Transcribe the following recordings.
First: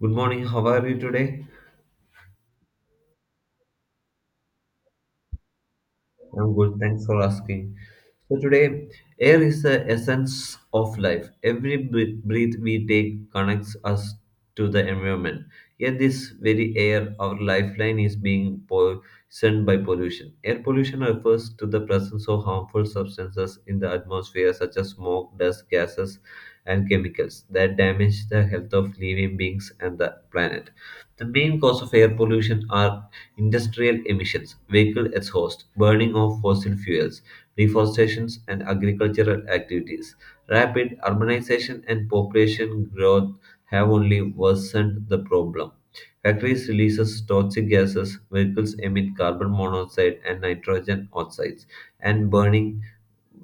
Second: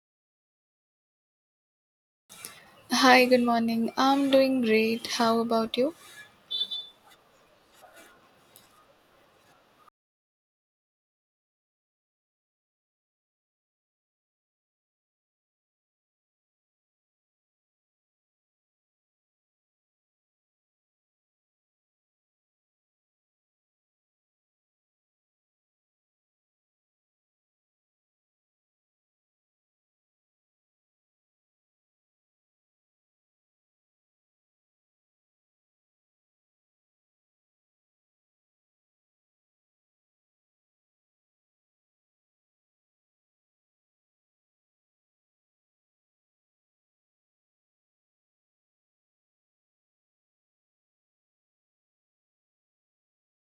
Good morning. How are you today? Hi, good morning. I'm doing great. How about you? I'm good. Thanks for asking. So today, air is the essence of life. Every breath we take connects us to the environment. Yet this very air, our lifeline, is being poisoned by pollution. Air pollution refers to the presence of harmful substances in the atmosphere, such as smoke, dust, gases, and chemicals that damage the health of living beings and the planet. The main cause of air pollution are industrial emissions, vehicle exhaust, burning of fossil fuels, deforestation, and agricultural activities. Rapid urbanization and population growth have only worsened the problem. Factories releases toxic gases, vehicles emit carbon monoxide and nitrogen oxides, and burning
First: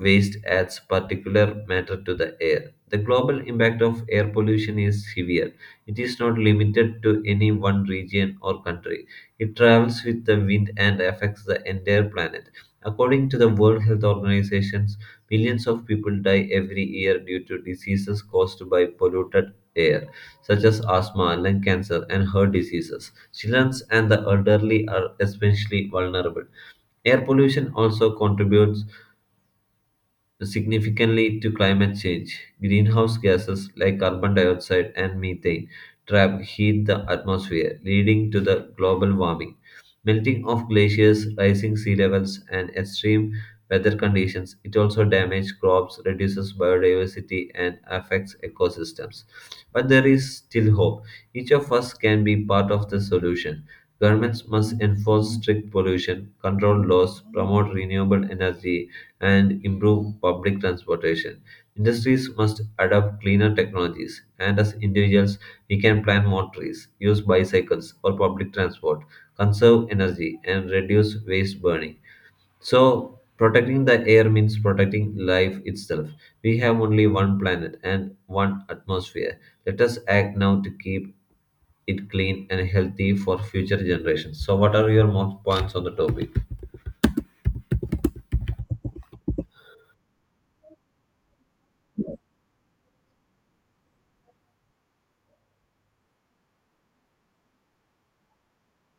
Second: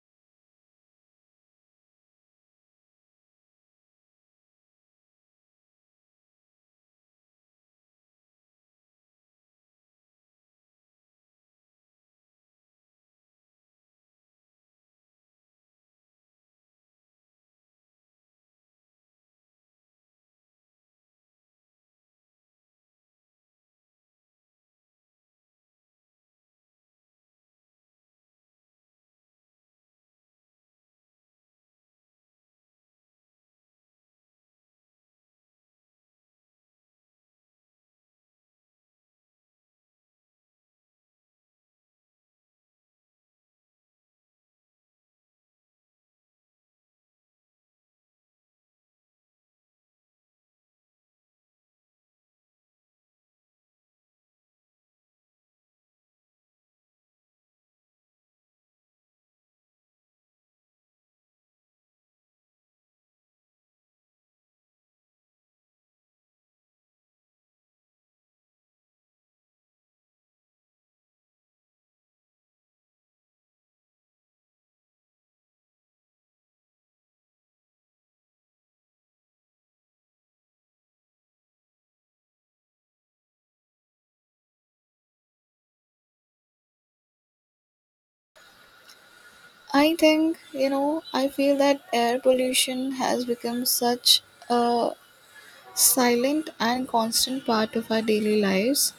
waste adds particulate matter to the air. The global impact of air pollution is severe. It is not limited to any one region or country. It travels with the wind and affects the entire planet. According to the World Health Organization, millions of people die every year due to diseases caused by polluted air, such as asthma, lung cancer, and heart diseases. Children and the elderly are especially vulnerable. Air pollution also contributes significantly to climate change. Greenhouse gases like carbon dioxide and methane trap heat the atmosphere, leading to the global warming. Melting of glaciers, rising sea levels, and extreme weather conditions. It also damages crops, reduces biodiversity, and affects ecosystems. But there is still hope. Each of us can be part of the solution. Governments must enforce strict pollution control laws, promote renewable energy, and improve public transportation. Industries must adopt cleaner technologies, and as individuals, we can plant more trees, use bicycles or public transport, conserve energy, and reduce waste burning. So, protecting the air means protecting life itself. We have only one planet and one atmosphere. Let us act now to keep it clean and healthy for future generations. So, what are your more points on the topic? I think, I feel that air pollution has become such a silent and constant part of our daily lives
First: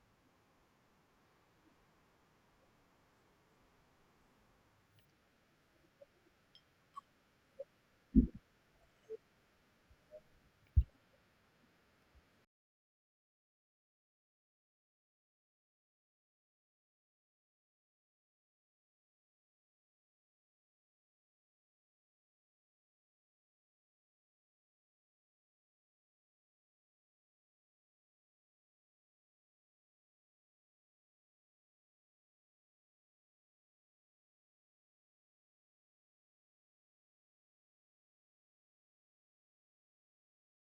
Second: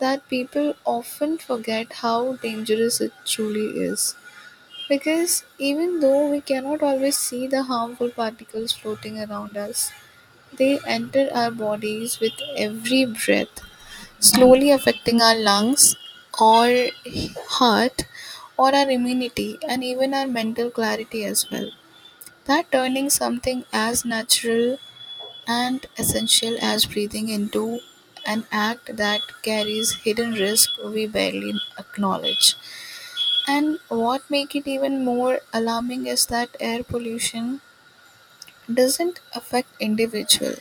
that people often forget how dangerous it truly is. Because even though we cannot always see the harmful particles floating around us, they enter our bodies with every breath, slowly affecting our lungs or heart or our immunity and even our mental clarity as well. That turning something as natural and essential as breathing into an act that carries hidden risk we barely acknowledge. And what make it even more alarming is that air pollution doesn't affect individual,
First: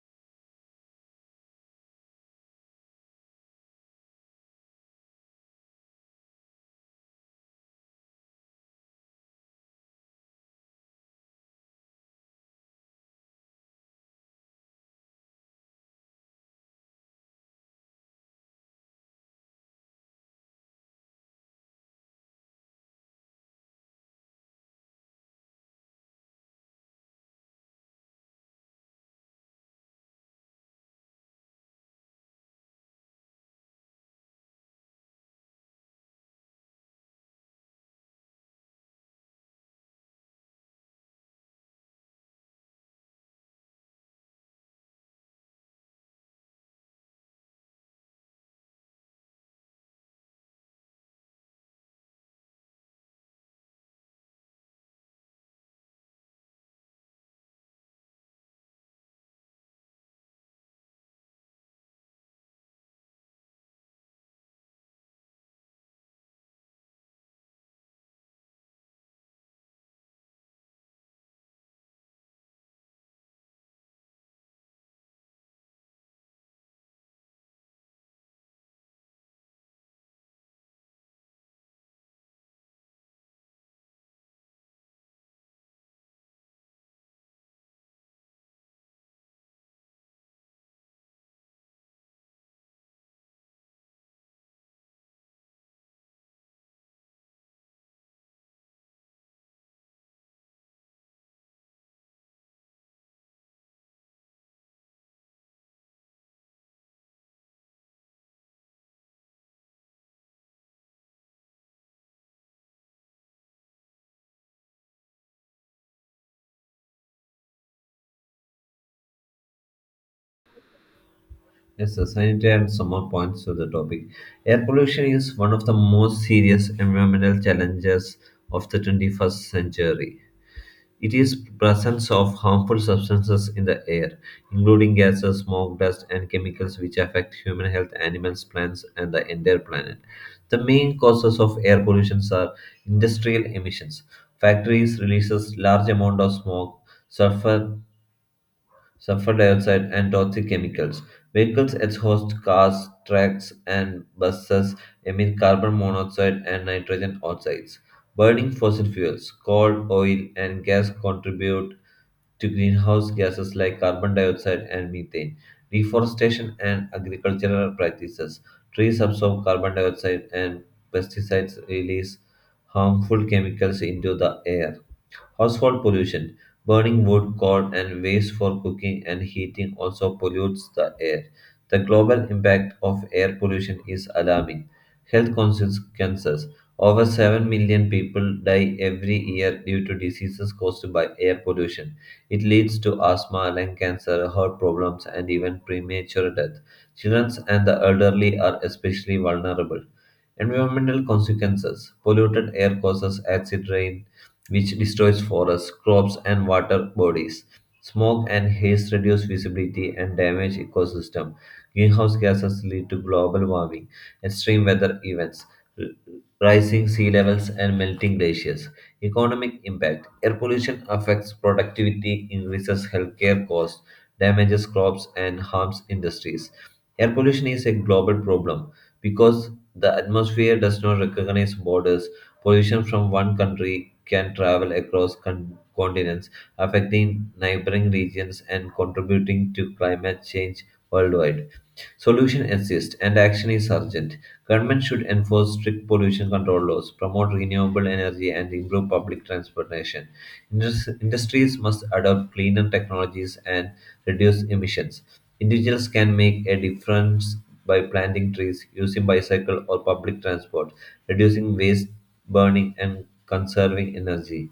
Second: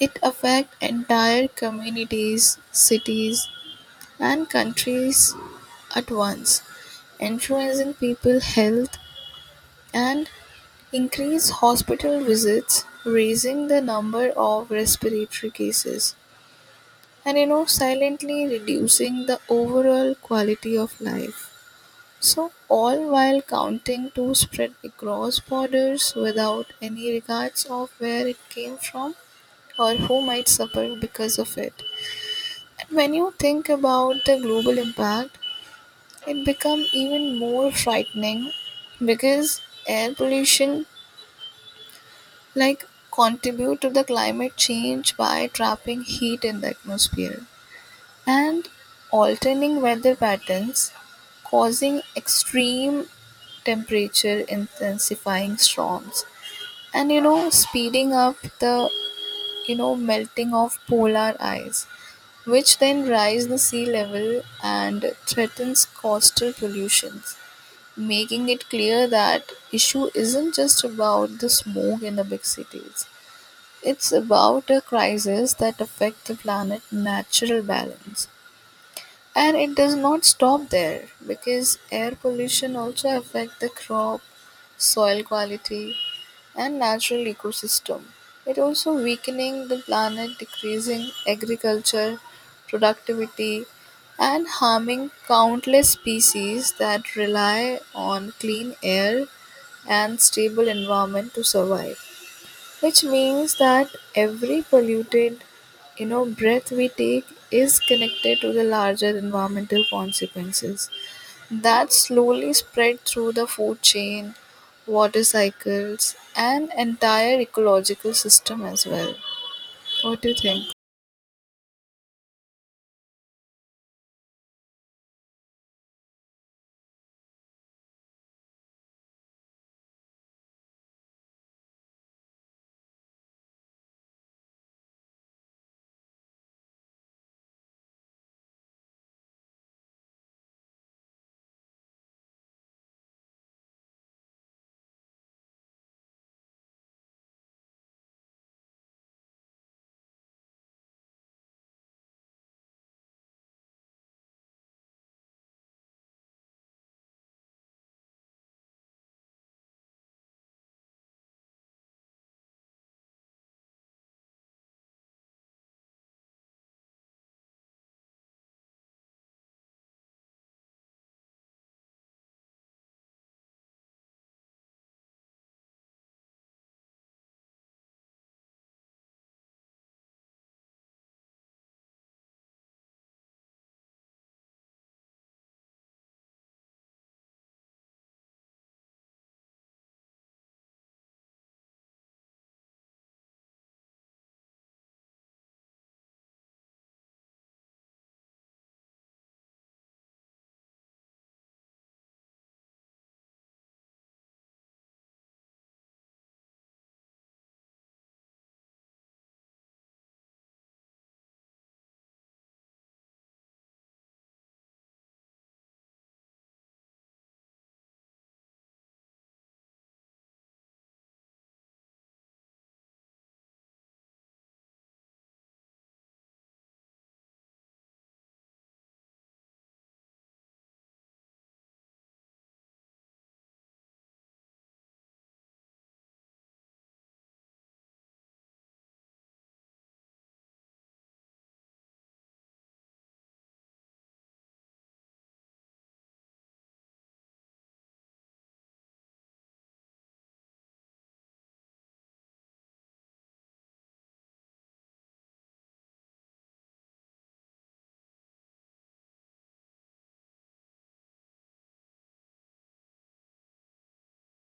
it affects entire communities, cities, and countries at once, influencing people's health and increase hospital visits, raising the number of respiratory cases, and silently reducing the overall quality of life. So all while counting to spread across borders without any regards of where it came from or who might suffer because of it. When you think about the global impact, it becomes even more frightening because air pollution like contribute to the climate change by trapping heat in the atmosphere and alterning weather patterns, causing extreme temperature, intensifying storms, and speeding up the melting of polar ice, which then rise the sea level and threatens coastal pollutions, making it clear that issue isn't just about the smoke in the big cities. It's about a crisis that affect the planet natural balance. And it does not stop there because air pollution also affect the crop, soil quality, and natural ecosystem. It also weakening the planet, decreasing agriculture, productivity, and harming countless species that rely on clean air and stable environment to survive, which means that every polluted breath we take is connected to the larger environmental consequences that slowly spread through the food chain, water cycles, and entire ecological system as well. What do you think? Yes, sir, sanitary and some more points to the topic. Air pollution is one of the most serious environmental challenges of the 21st century. It is presence of harmful substances in the air, including gases, smoke, dust, and chemicals which affect human health, animals, plants, and the entire planet. The main causes of air pollution are industrial emissions. Factories releases large amount of smoke, sulfur sulfur dioxide, and toxic chemicals. Vehicles exhaust cars, trucks, and buses emit carbon monoxide and nitrogen oxides. Burning fossil fuels, coal, oil, and gas contribute to greenhouse gases like carbon dioxide and methane. Deforestation and agricultural practices. Trees absorb carbon dioxide and pesticides release harmful chemicals into the air. Household pollution. Burning wood, coal, and waste for cooking and heating also pollutes the air. The global impact of air pollution is alarming. Health consequences. Over 7 million people die every year due to diseases caused by air pollution. It leads to asthma, lung cancer, heart problems, and even premature death. Children and the elderly are especially vulnerable. Environmental consequences polluted air causes acid rain, which destroys forests, crops, and water bodies. Smoke and haze reduce visibility and damage ecosystem. Greenhouse gases lead to global warming, extreme weather events, r- rising sea levels, and melting glaciers. Economic impact: Air pollution affects productivity, increases healthcare costs, damages crops, and harms industries. Air pollution is a global problem because the atmosphere does not recognize borders. Pollution from one country can travel across continents, affecting neighboring regions and contributing to climate change worldwide. Solution exists and action is urgent. Government should enforce strict pollution control laws, promote renewable energy, and improve public transportation. Industries must adopt cleaner technologies and reduce emissions. Individuals can make a difference by planting trees, using bicycle or public transport, reducing waste burning, and conserving energy.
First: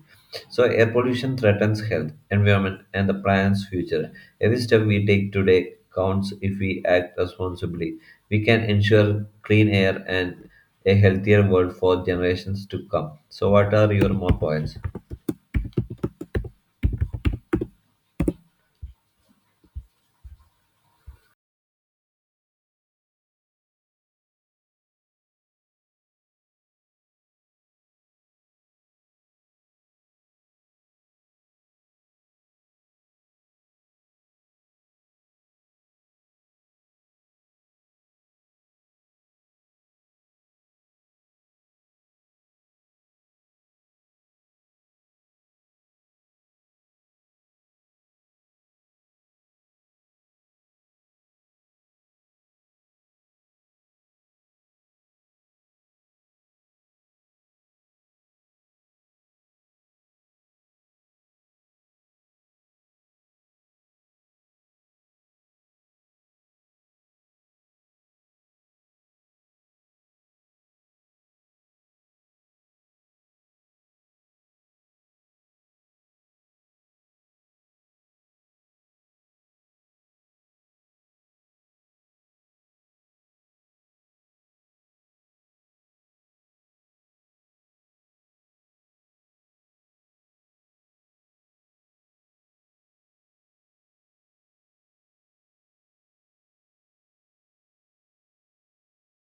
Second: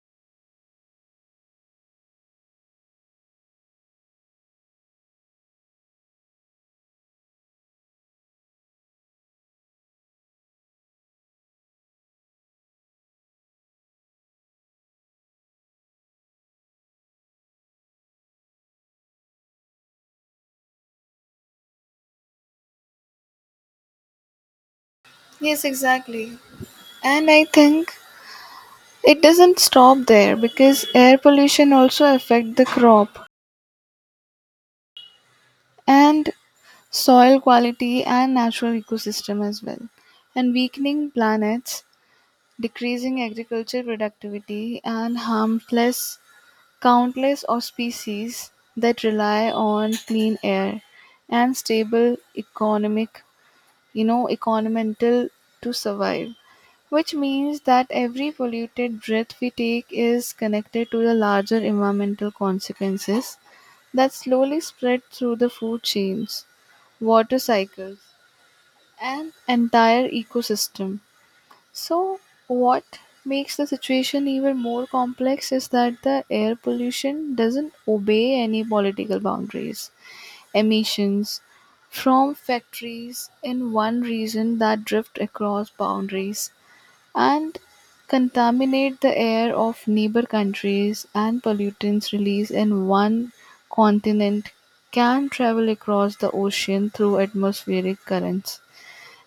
So, air pollution threatens health, environment, and the planet's future. Every step we take today counts if we act responsibly. We can ensure clean air and a healthier world for generations to come. So, what are your more points? Yes, exactly. And I think it doesn't stop there because air pollution also affect the crop and soil quality and natural ecosystem as well. And weakening planets, decreasing agriculture productivity, and harmless countless of species that rely on clean air and stable economic, you know, environmental to survive. Which means that every polluted breath we take is connected to the larger environmental consequences that slowly spread through the food chains, water cycles, an entire ecosystem. So, what makes the situation even more complex is that the air pollution doesn't obey any political boundaries. Emissions from factories in one region that drift across boundaries and contaminate the air of neighbor countries, and pollutants released in one continent can travel across the ocean through atmospheric currents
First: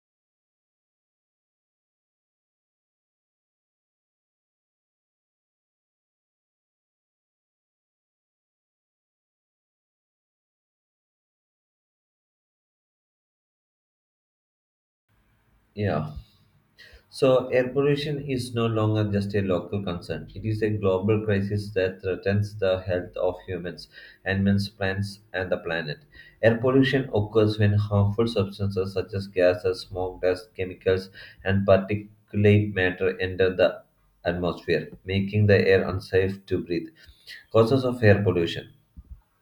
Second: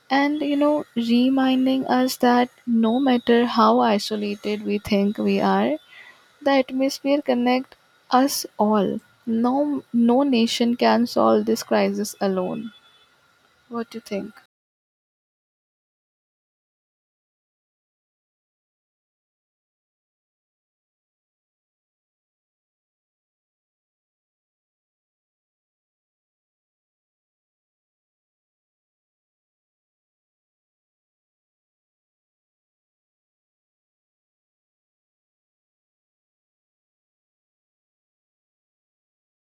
and reminding us that no matter how isolated we think we are, the atmosphere connect us all. No nation can solve this crisis alone. What do you think? Yeah. So, air pollution is no longer just a local concern. It is a global crisis that threatens the health of humans, animals, plants, and the planet. Air pollution occurs when harmful substances such as gases, smoke, dust, chemicals, and particulate matter enter the atmosphere, making the air unsafe to breathe. Causes of air pollution.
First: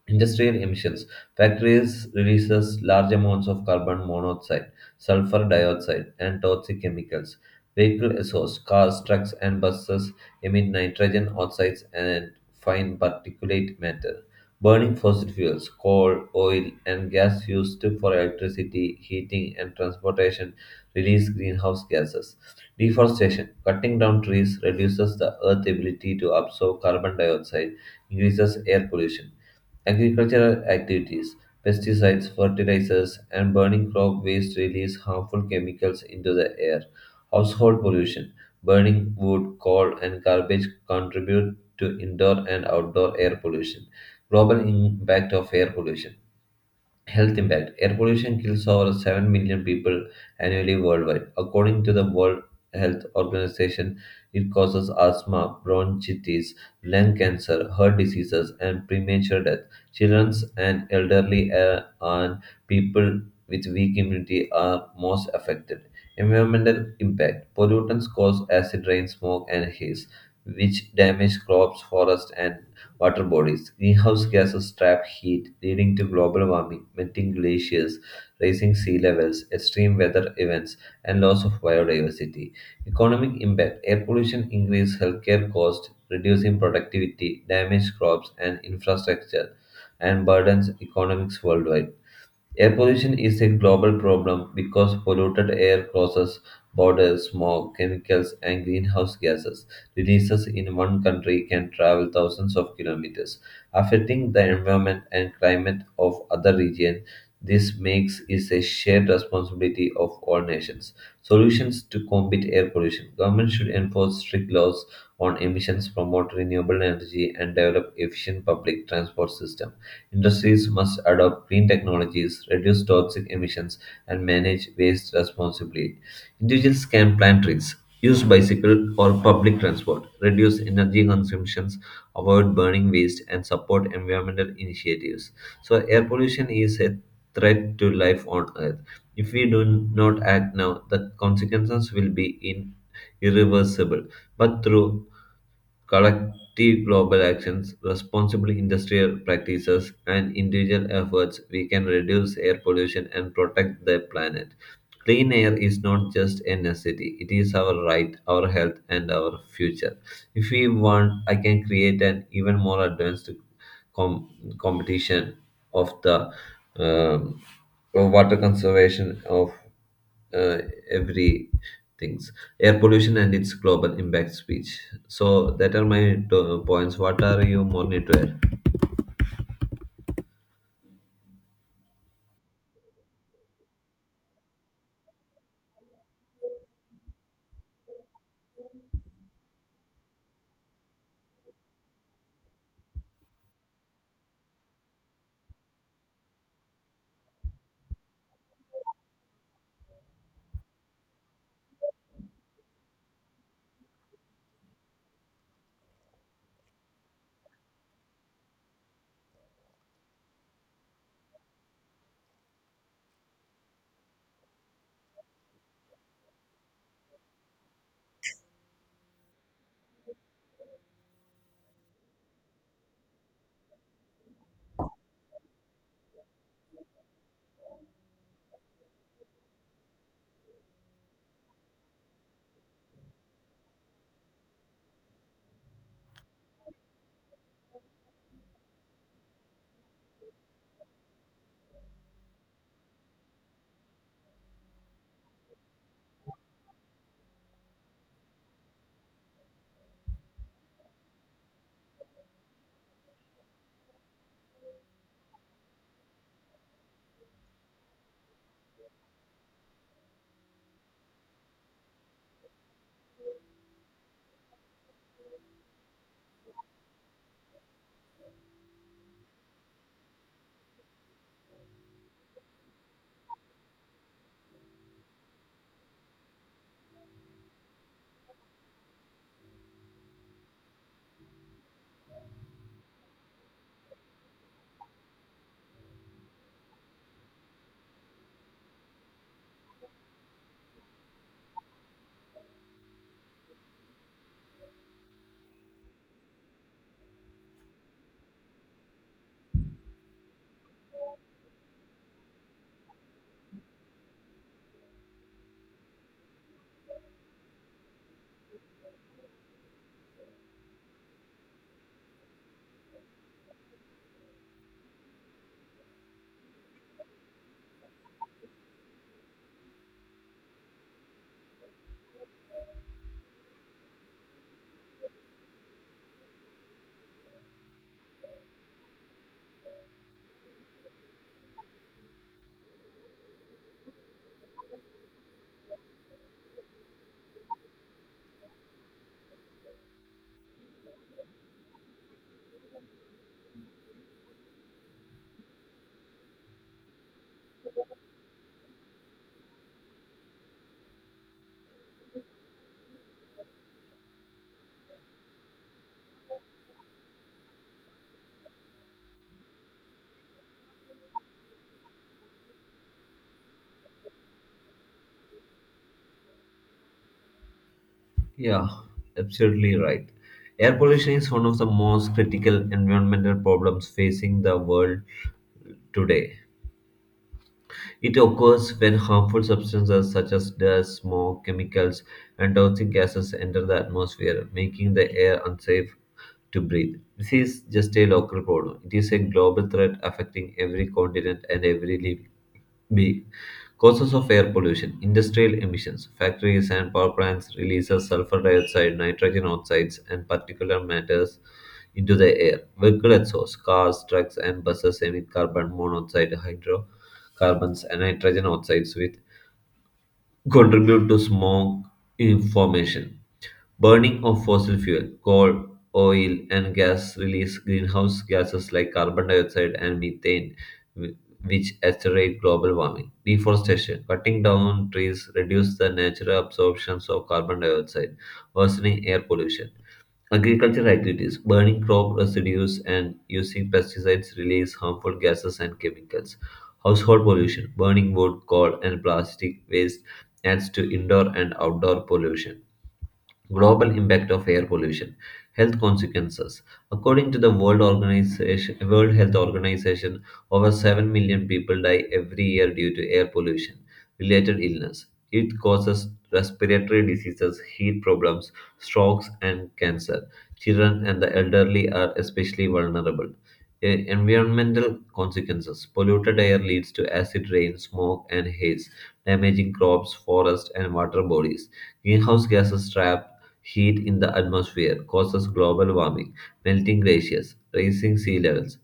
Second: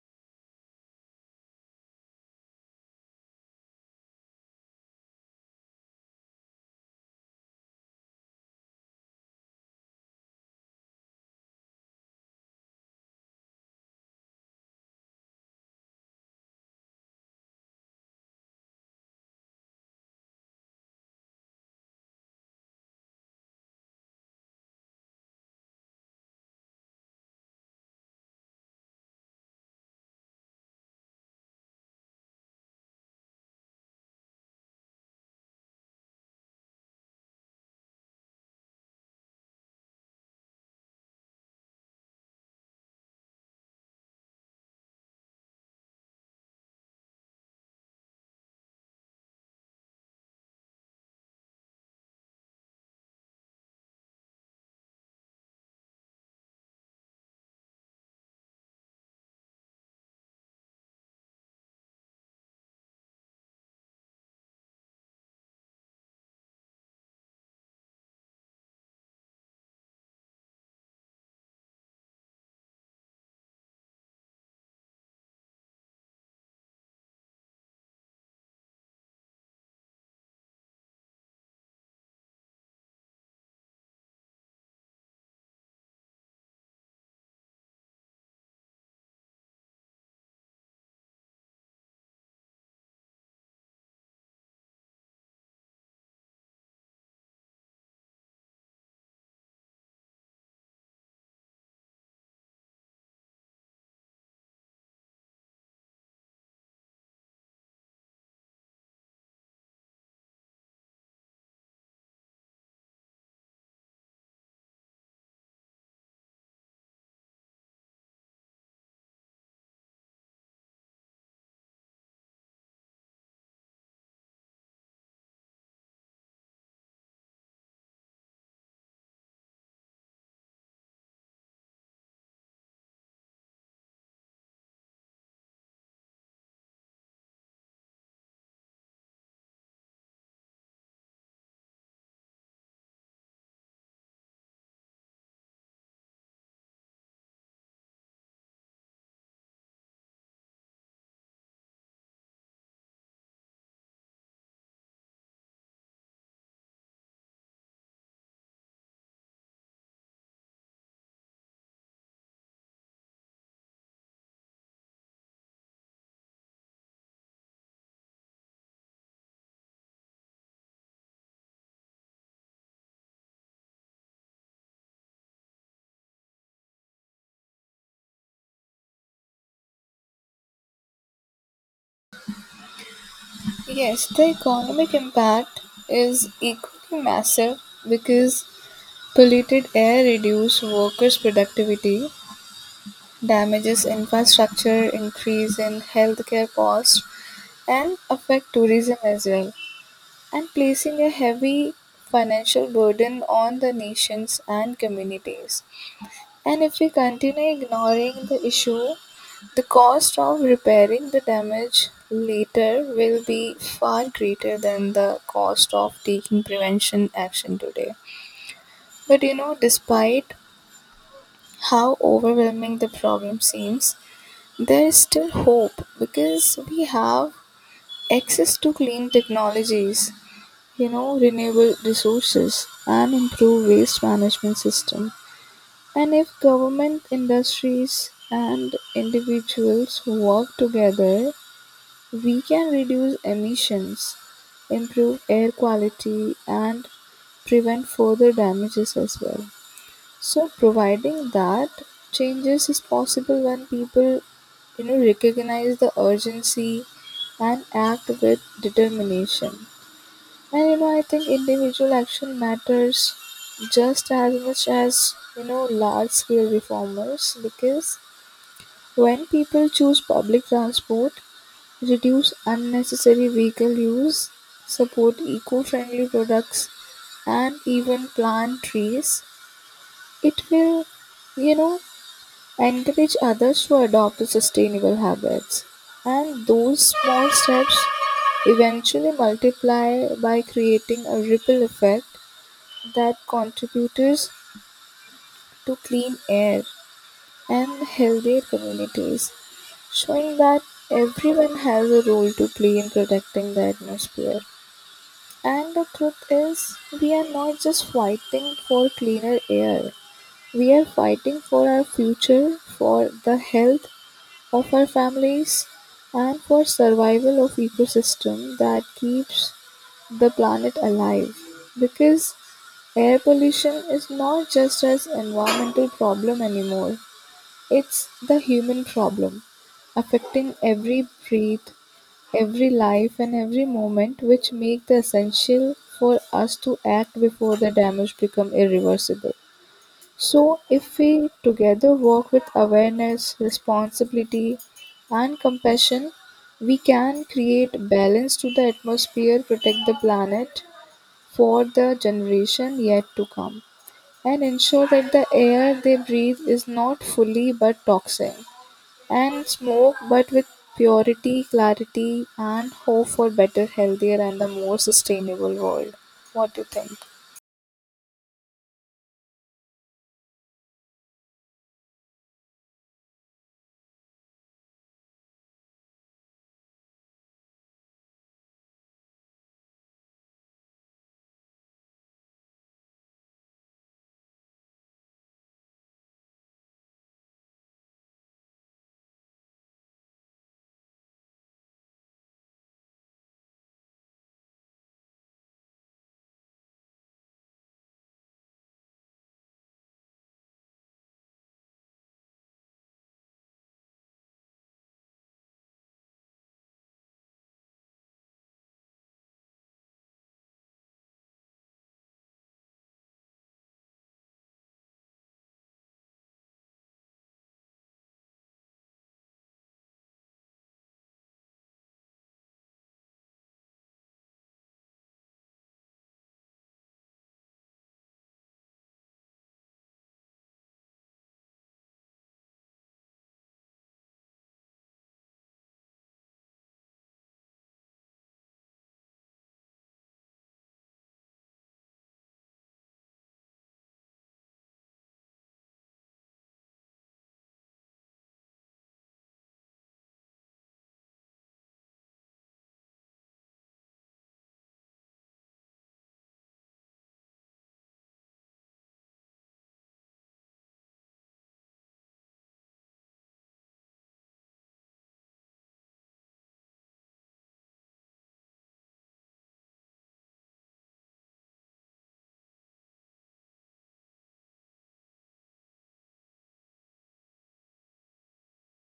Industrial emissions. Factories releases large amounts of carbon monoxide, sulfur dioxide, and toxic chemicals. Vehicle exhaust, cars, trucks, and buses emit nitrogen oxides and fine particulate matter. Burning fossil fuels, coal, oil, and gas used for electricity, heating, and transportation release greenhouse gases. Deforestation. Cutting down trees reduces the earth's ability to absorb carbon dioxide, increases air pollution. Agricultural activities, pesticides, fertilizers, and burning crop waste release harmful chemicals into the air. Household pollution, burning wood, coal, and garbage contribute to indoor and outdoor air pollution. Global impact of air pollution. Health impact. Air pollution kills over 7 million people annually worldwide. According to the World Health Organization, it causes asthma, bronchitis, lung cancer, heart diseases, and premature death. Children and elderly and people with weak immunity are most affected. Environmental impact. Pollutants cause acid rain, smoke, and haze, which damage crops, forests, and water bodies. Greenhouse gases trap heat, leading to global warming, melting glaciers, rising sea levels, extreme weather events, and loss of biodiversity. Economic impact air pollution increases healthcare costs, reducing productivity, damage crops and infrastructure, and burdens economics worldwide. Air pollution is a global problem because polluted air crosses borders, smoke, chemicals, and greenhouse gases. Releases in one country can travel thousands of kilometers, affecting the environment and climate of other regions. This makes it a shared responsibility of all nations. Solutions to combat air pollution. Government should enforce strict laws on emissions, promote renewable energy, and develop efficient public transport system. Industries must adopt green technologies, reduce toxic emissions, and manage waste responsibly. Individuals can plant trees, use bicycle or public transport, reduce energy consumptions, avoid burning waste, and support environmental initiatives. So, air pollution is a threat to life on Earth. If we do not act now, the consequences will be in irreversible. But through collective global actions, responsible industrial practices, and individual efforts, we can reduce air pollution and protect the planet. Clean air is not just a necessity, it is our right, our health, and our future. If we want, I can create an even more advanced com- competition of the um, water conservation of uh, every things air pollution and its global impact speech so that are my points what are you more need to add Yes, the economic impact is equally massive because polluted air reduces workers' productivity, damages infrastructure, increase in healthcare costs, and affect tourism as well, and placing a heavy financial burden on the nations and communities. And if we continue ignoring the issue, the cost of repairing the damage later will be far greater than the cost of taking prevention action today. But you know, despite how overwhelming the problem seems, there is still hope because we have access to clean technologies, you know, renewable resources and improve waste management system. And if government, industries, and individuals work together, we can reduce emissions, improve air quality, and prevent further damages as well. So, providing that changes is possible when people, you know, recognize the urgency and act with determination. And you know, I think individual action matters just as much as large scale reformers because when people choose public transport, reduce unnecessary vehicle use, support eco friendly products, and even plant trees, it will, you know, encourage others to adopt the sustainable habits. And those small steps eventually multiply by creating a ripple effect that contributes to clean air and healthier communities, showing that everyone has a role to play in protecting the atmosphere. And the truth is, we are not just fighting for cleaner air, we are fighting for our future, for the health of our families, and for survival of ecosystem that keeps the planet alive, because air pollution is not just an environmental problem anymore, it's the human problem, affecting every breath, every life and every moment, which make the essential for us to act before the damage become irreversible. So if we together work with awareness, responsibility and compassion, we can create balance to the atmosphere, protect the planet for the generation yet to come, and ensure that the air they breathe is not fully but toxic, and smoke but with purity, clarity, and hope for better, healthier, and a more sustainable world. What do you think? yeah absolutely right air pollution is one of the most critical environmental problems facing the world today. It occurs when harmful substances such as dust, smoke, chemicals, and toxic gases enter the atmosphere, making the air unsafe to breathe. This is just a local problem. It is a global threat affecting every continent and every living being. Causes of air pollution, industrial emissions, factories and power plants releases sulfur dioxide, nitrogen oxides, and particulate matters into the air. Vehicle exhaust, cars, trucks, and buses emit carbon monoxide, hydrocarbons, and nitrogen oxides, which contribute to smog in formation. Burning of fossil fuel, coal, oil, and gas release greenhouse gases like carbon dioxide and methane, wh- which accelerate global warming. Deforestation, cutting down trees, reduce the natural absorptions of carbon dioxide, worsening air pollution. Agricultural activities, burning crop residues and using pesticides release harmful gases and chemicals. Household pollution, burning wood, coal, and plastic waste adds to indoor and outdoor pollution. Global impact of air pollution, health consequences. According to the World Organization, World Health Organization, over 7 million people die every year due to air pollution related illness. It causes respiratory diseases, heat problems, strokes, and cancer. Children and the elderly are especially vulnerable. Environmental consequences. Polluted air leads to acid rain, smoke, and haze, damaging crops, forests, and water bodies. Greenhouse gases trap heat in the atmosphere causes global warming, melting glaciers, rising sea levels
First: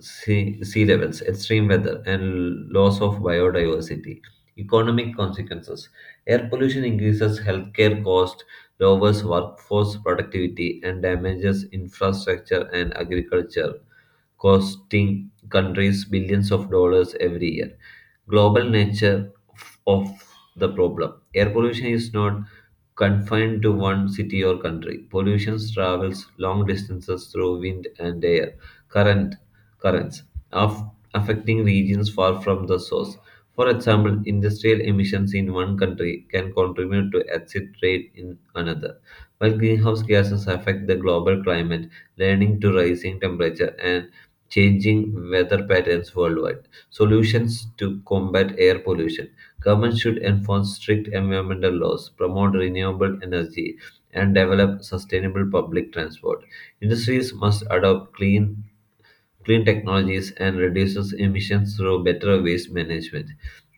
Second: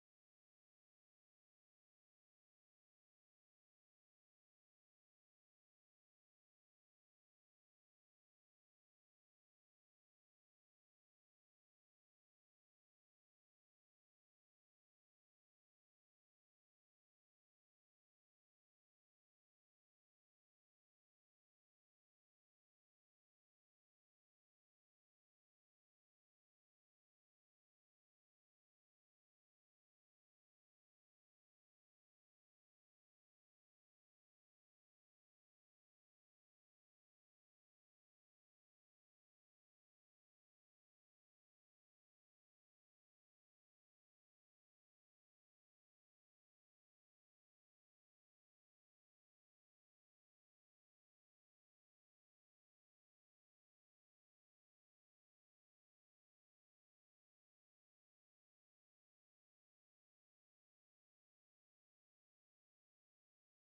sea, sea levels, extreme weather, and loss of biodiversity. Economic consequences air pollution increases healthcare costs, lowers workforce productivity, and damages infrastructure and agriculture, costing countries billions of dollars every year. Global nature of the problem air pollution is not confined to one city or country. Pollution travels long distances through wind and air current currents of affecting regions far from the source. For example, industrial emissions in one country can contribute to exit rate in another. While greenhouse gases affect the global climate, leading to rising temperature and changing weather patterns worldwide. Solutions to combat air pollution. Governments should enforce strict environmental laws, promote renewable energy, and develop sustainable public transport. Industries must adopt clean technologies and reduces emissions through better waste management.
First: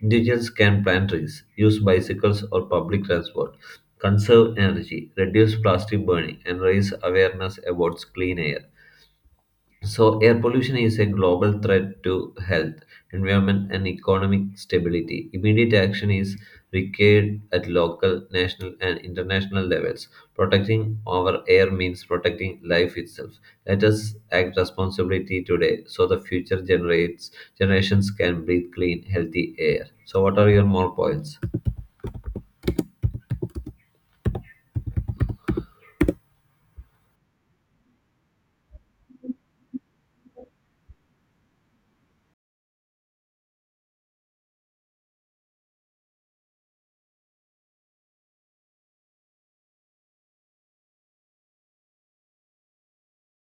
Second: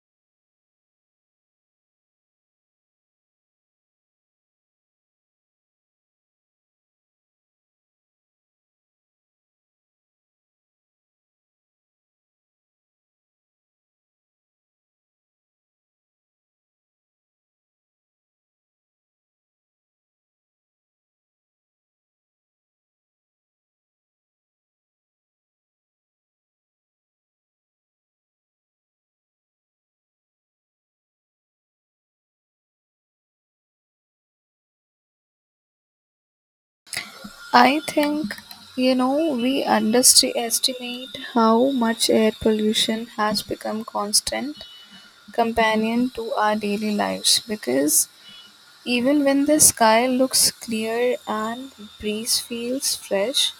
Individuals can plant trees, use bicycles or public transport, conserve energy, reduce plastic burning, and raise awareness about clean air. So, air pollution is a global threat to health, environment, and economic stability. Immediate action is required at local, national, and international levels. Protecting our air means protecting life itself. Let us act responsibly today so the generations can breathe clean, healthy air. So, what are your more points? I think, we underestimate how much air pollution has become constant companion to our daily lives because even when the sky looks clear and breeze feels fresh,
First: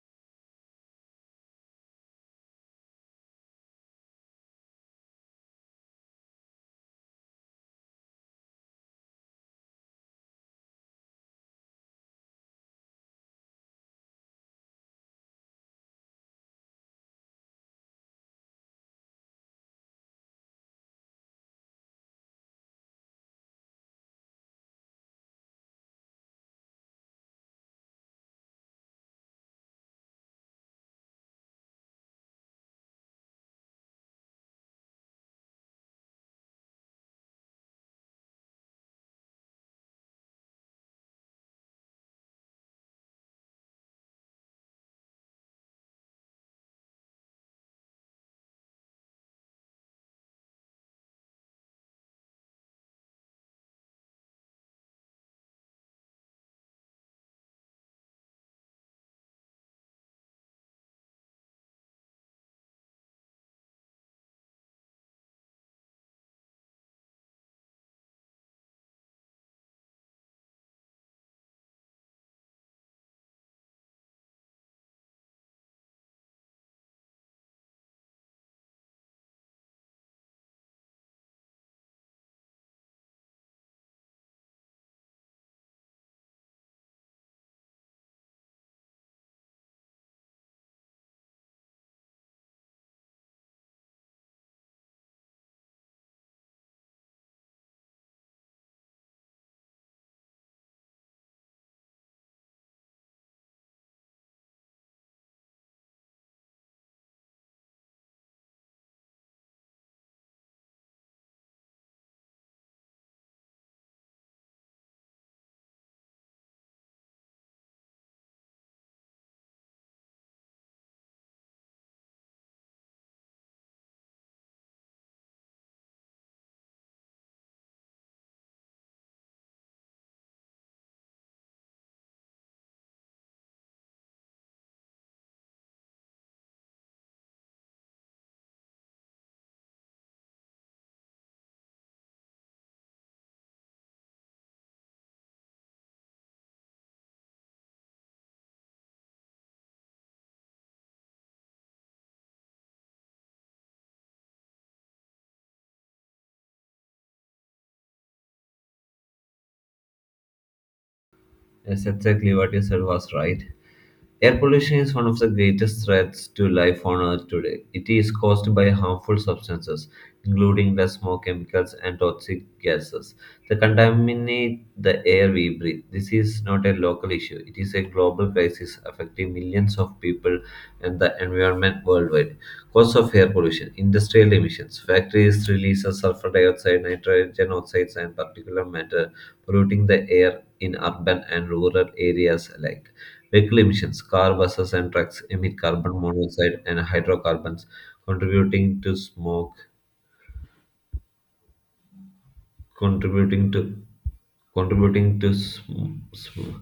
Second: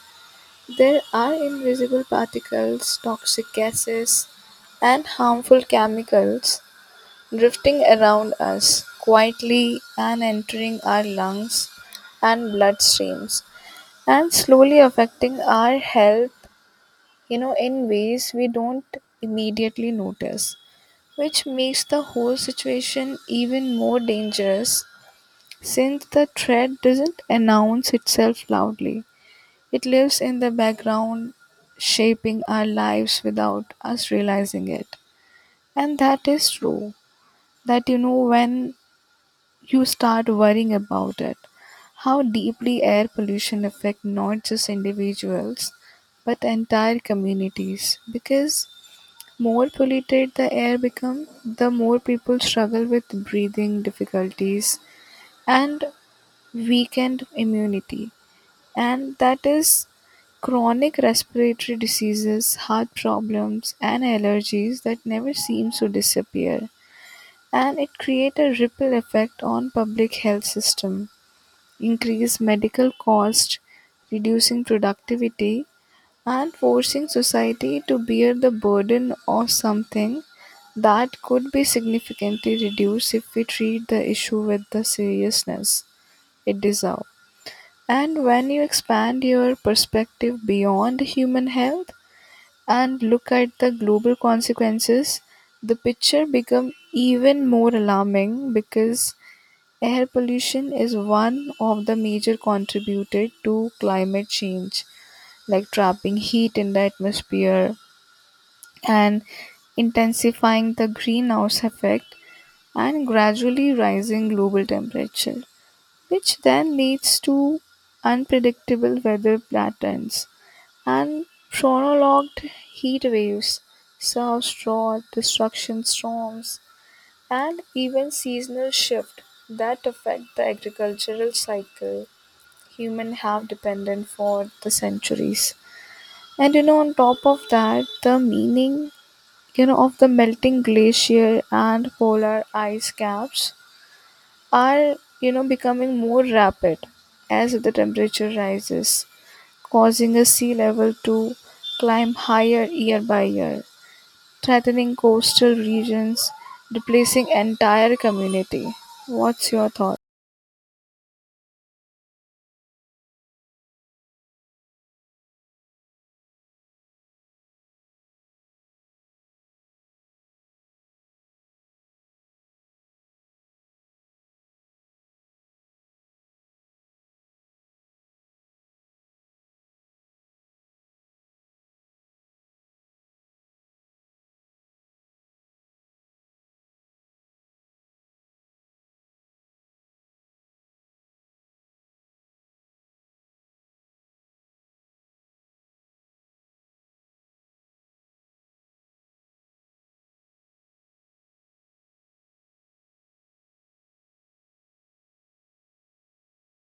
there are invisible particles, toxic gases, and harmful chemicals drifting around us quietly and entering our lungs and bloodstreams and slowly affecting our health, you know, in ways we don't immediately notice, which makes the whole situation even more dangerous since the threat doesn't announce itself loudly. It lives in the background, shaping our lives without us realizing it. And that is true, that when you start worrying about it, how deeply air pollution affects not just individuals but entire communities. Because more polluted the air becomes, the more people struggle with breathing difficulties and weakened immunity, and that is chronic respiratory diseases, heart problems, and allergies that never seems to disappear. And it create a ripple effect on public health system, increase medical cost, reducing productivity, and forcing society to bear the burden of something that could be significantly reduced if we treat the issue with the seriousness it deserves. And when you expand your perspective beyond human health and look at the global consequences, the picture becomes even more alarming because air pollution is one of the major contributor to climate change, like trapping heat in the atmosphere and intensifying the greenhouse effect and gradually rising global temperature, which then leads to unpredictable weather patterns and prolonged heat waves, surf drought, destruction storms, and even seasonal shift that affect the agricultural cycle human have dependent for the centuries. And you know, on top of that, the meaning of the melting glacier and polar ice caps are becoming more rapid as the temperature rises, causing a sea level to climb higher year by year, threatening coastal regions, replacing entire community. What's your thought? Yes, exactly what you said was right. Air pollution is one of the greatest threats to life on Earth today. It is caused by harmful substances, including the smoke chemicals and toxic gases, that contaminate the air we breathe. This is not a local issue, it is a global crisis affecting millions of people and the environment worldwide. Cause of air pollution industrial emissions, factories release sulfur dioxide, nitrogen oxides, and particulate matter polluting the air in urban and rural areas alike. Vehicle emissions, car, buses, and trucks emit carbon monoxide and hydrocarbons, contributing to smoke, contributing to contributing to sm- smoke.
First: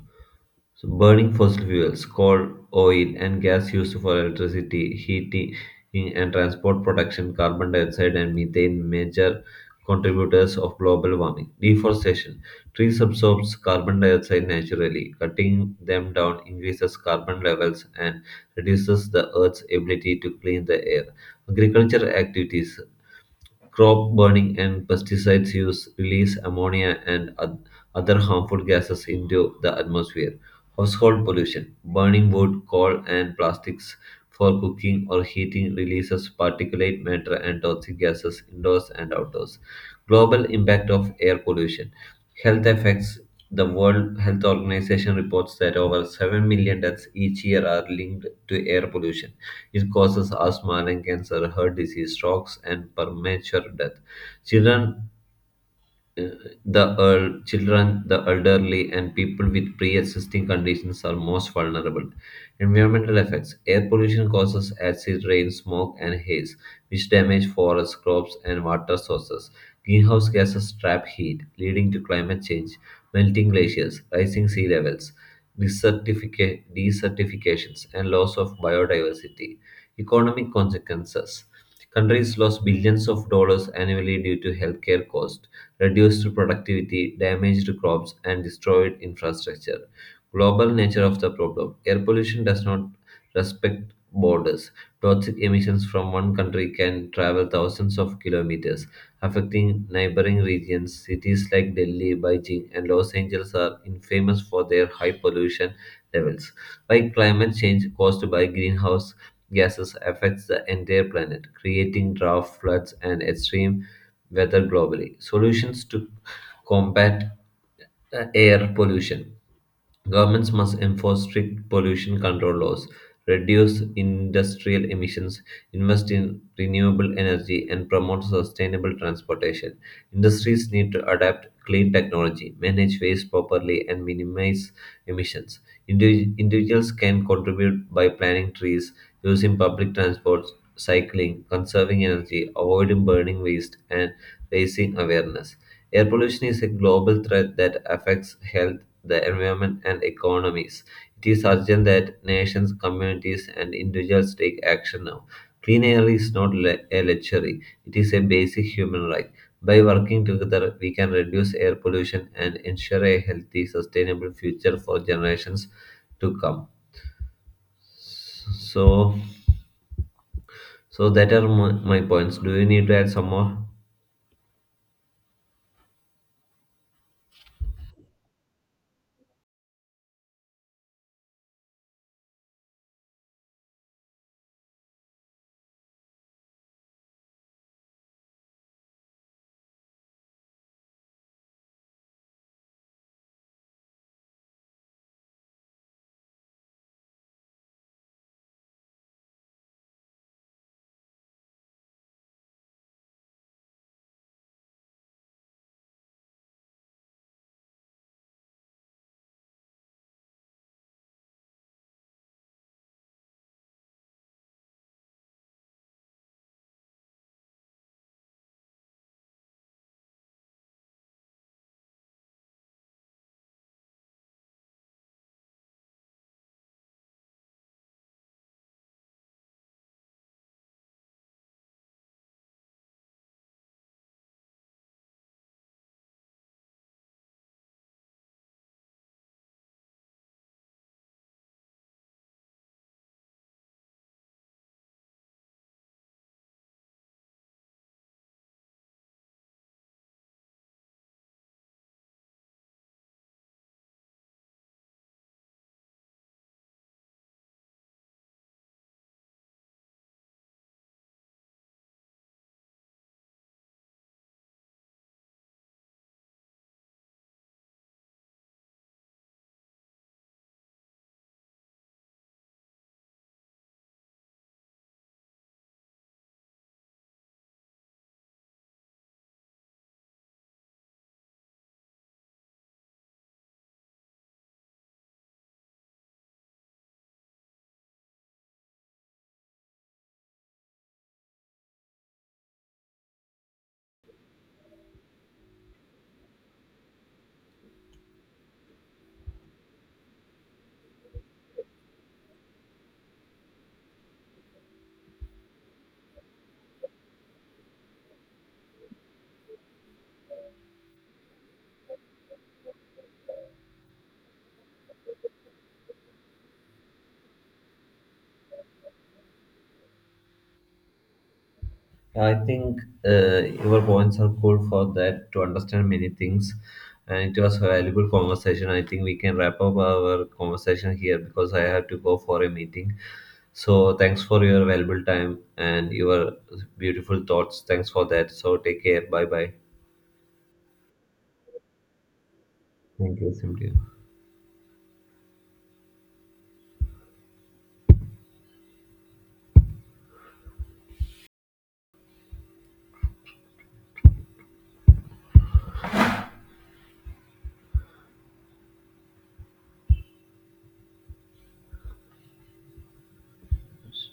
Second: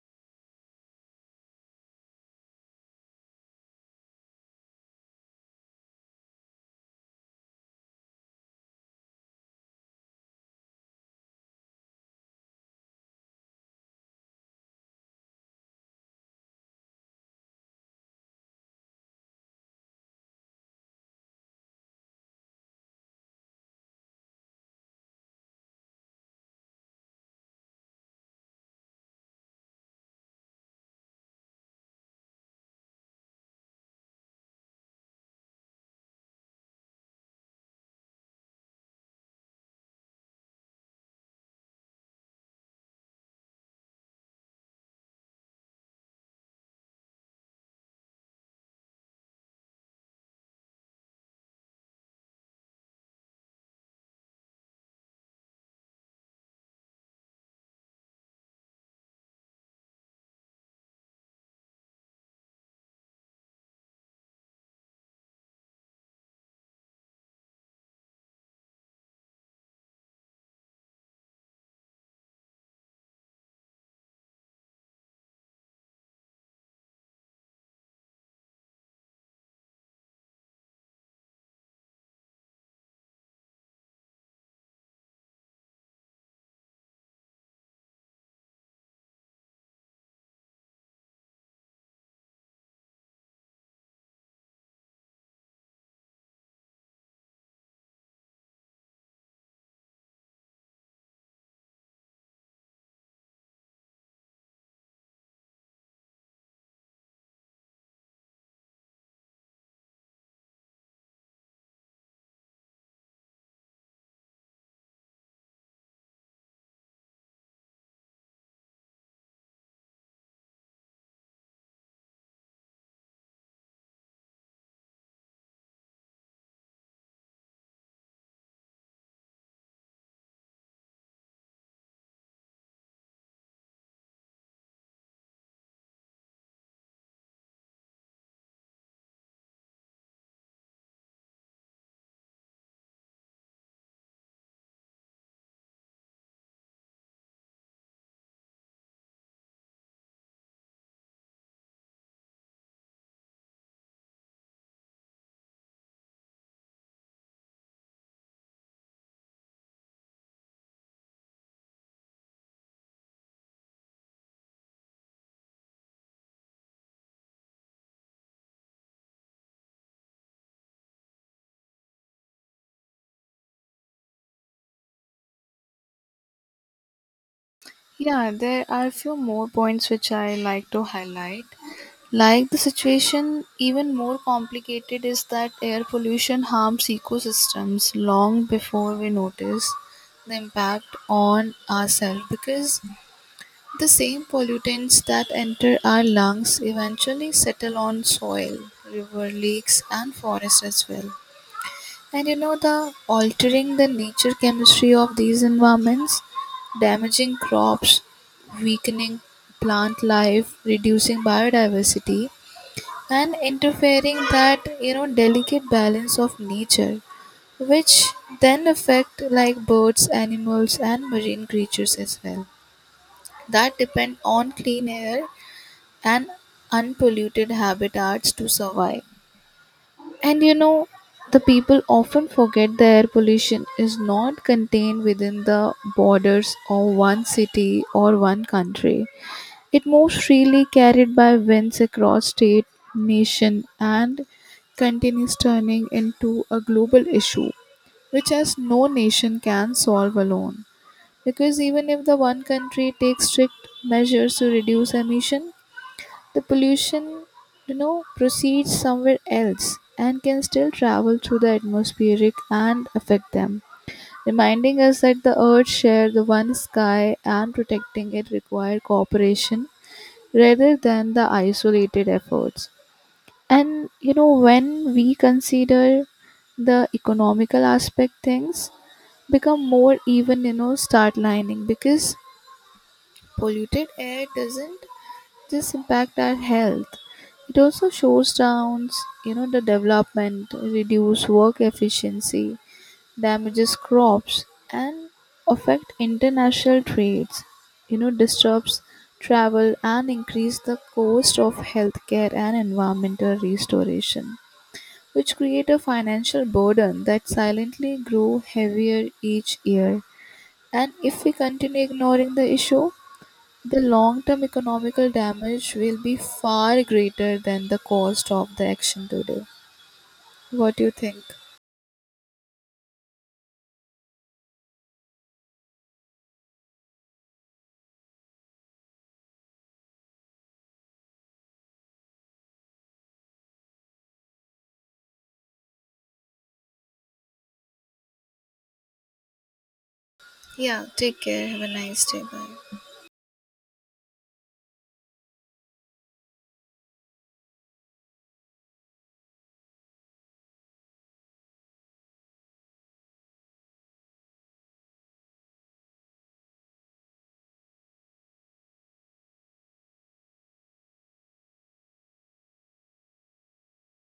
So burning fossil fuels, coal, oil, and gas used for electricity, heating, and transport production, carbon dioxide and methane, major contributors of global warming. Deforestation. Trees absorb carbon dioxide naturally. Cutting them down increases carbon levels and reduces the earth's ability to clean the air. Agriculture activities. Crop burning and pesticides use release ammonia and other harmful gases into the atmosphere. Household pollution. Burning wood, coal, and plastics for cooking or heating releases particulate matter and toxic gases indoors and outdoors. Global impact of air pollution. Health effects. The World Health Organization reports that over 7 million deaths each year are linked to air pollution. It causes asthma, lung cancer, heart disease, strokes, and premature death. Children Children, the elderly, and people with pre existing conditions are most vulnerable. Environmental effects. Air pollution causes acid rain, smoke, and haze, which damage forests, crops, and water sources. Greenhouse gases trap heat, leading to climate change, melting glaciers, rising sea levels, desertifications, and loss of biodiversity. Economic consequences. Countries lose billions of dollars annually due to healthcare costs, reduced productivity, damaged crops, and destroyed infrastructure. Global nature of the problem. Air pollution does not respect borders. Toxic emissions from one country can travel thousands of kilometers, affecting neighboring regions. Cities like Delhi, Beijing, and Los Angeles are infamous for their high pollution levels. Like climate change caused by greenhouse gases affects the entire planet, creating drought, floods, and extreme weather globally. Solutions to combat air pollution. Governments must enforce strict pollution control laws, reduce industrial emissions, invest in renewable energy, and promote sustainable transportation. Industries need to adapt clean technology, manage waste properly, and minimize emissions. Individuals can contribute by planting trees, using public transport, cycling, conserving energy, avoiding burning waste, and raising awareness. Air pollution is a global threat that affects health, the environment, and economies. It is urgent that nations, communities, and individuals take action now. Clean air is not a luxury, it is a basic human right. By working together, we can reduce air pollution and ensure a healthy, sustainable future for generations to come. So, so that are my points. Do you need to add some more? Yeah, there are a few more points which I like to highlight. Like the situation, even more complicated is that air pollution harms ecosystems long before we notice the impact on ourselves, because the same pollutants that enter our lungs eventually settle on soil, river, lakes, and forests as well. And the altering the nature chemistry of these environments, damaging crops, weakening plant life, reducing biodiversity, and interfering that delicate balance of nature, which then affect like birds, animals, and marine creatures as well that depend on clean air and unpolluted habitats to survive. And you know, the people often forget the air pollution is not contained within the borders of one city or one country. It moves freely, carried by winds across state, nation, and continues turning into a global issue, which as no nation can solve alone. Because even if the one country takes strict measures to reduce emission, the pollution proceeds somewhere else and can still travel through the atmospheric and affect them, reminding us that the earth shares the one sky and protecting it require cooperation rather than the isolated efforts. And when we consider the economical aspect, things become more even start lining because polluted air doesn't this impact our health, it also shows downs the development, reduce work efficiency, damages crops, and affect international trades, disturbs travel and increase the cost of healthcare and environmental restoration, which create a financial burden that silently grow heavier each year. And if we continue ignoring the issue, the long-term economical damage will be far greater than the cost of the action today. What do you think? I think your points are cool for that to understand many things, and it was a valuable conversation. I think we can wrap up our conversation here because I have to go for a meeting. So thanks for your valuable time and your beautiful thoughts. Thanks for that. So take care. Bye bye. Yeah, take care. Have a nice day. Bye. Thank you, Simran.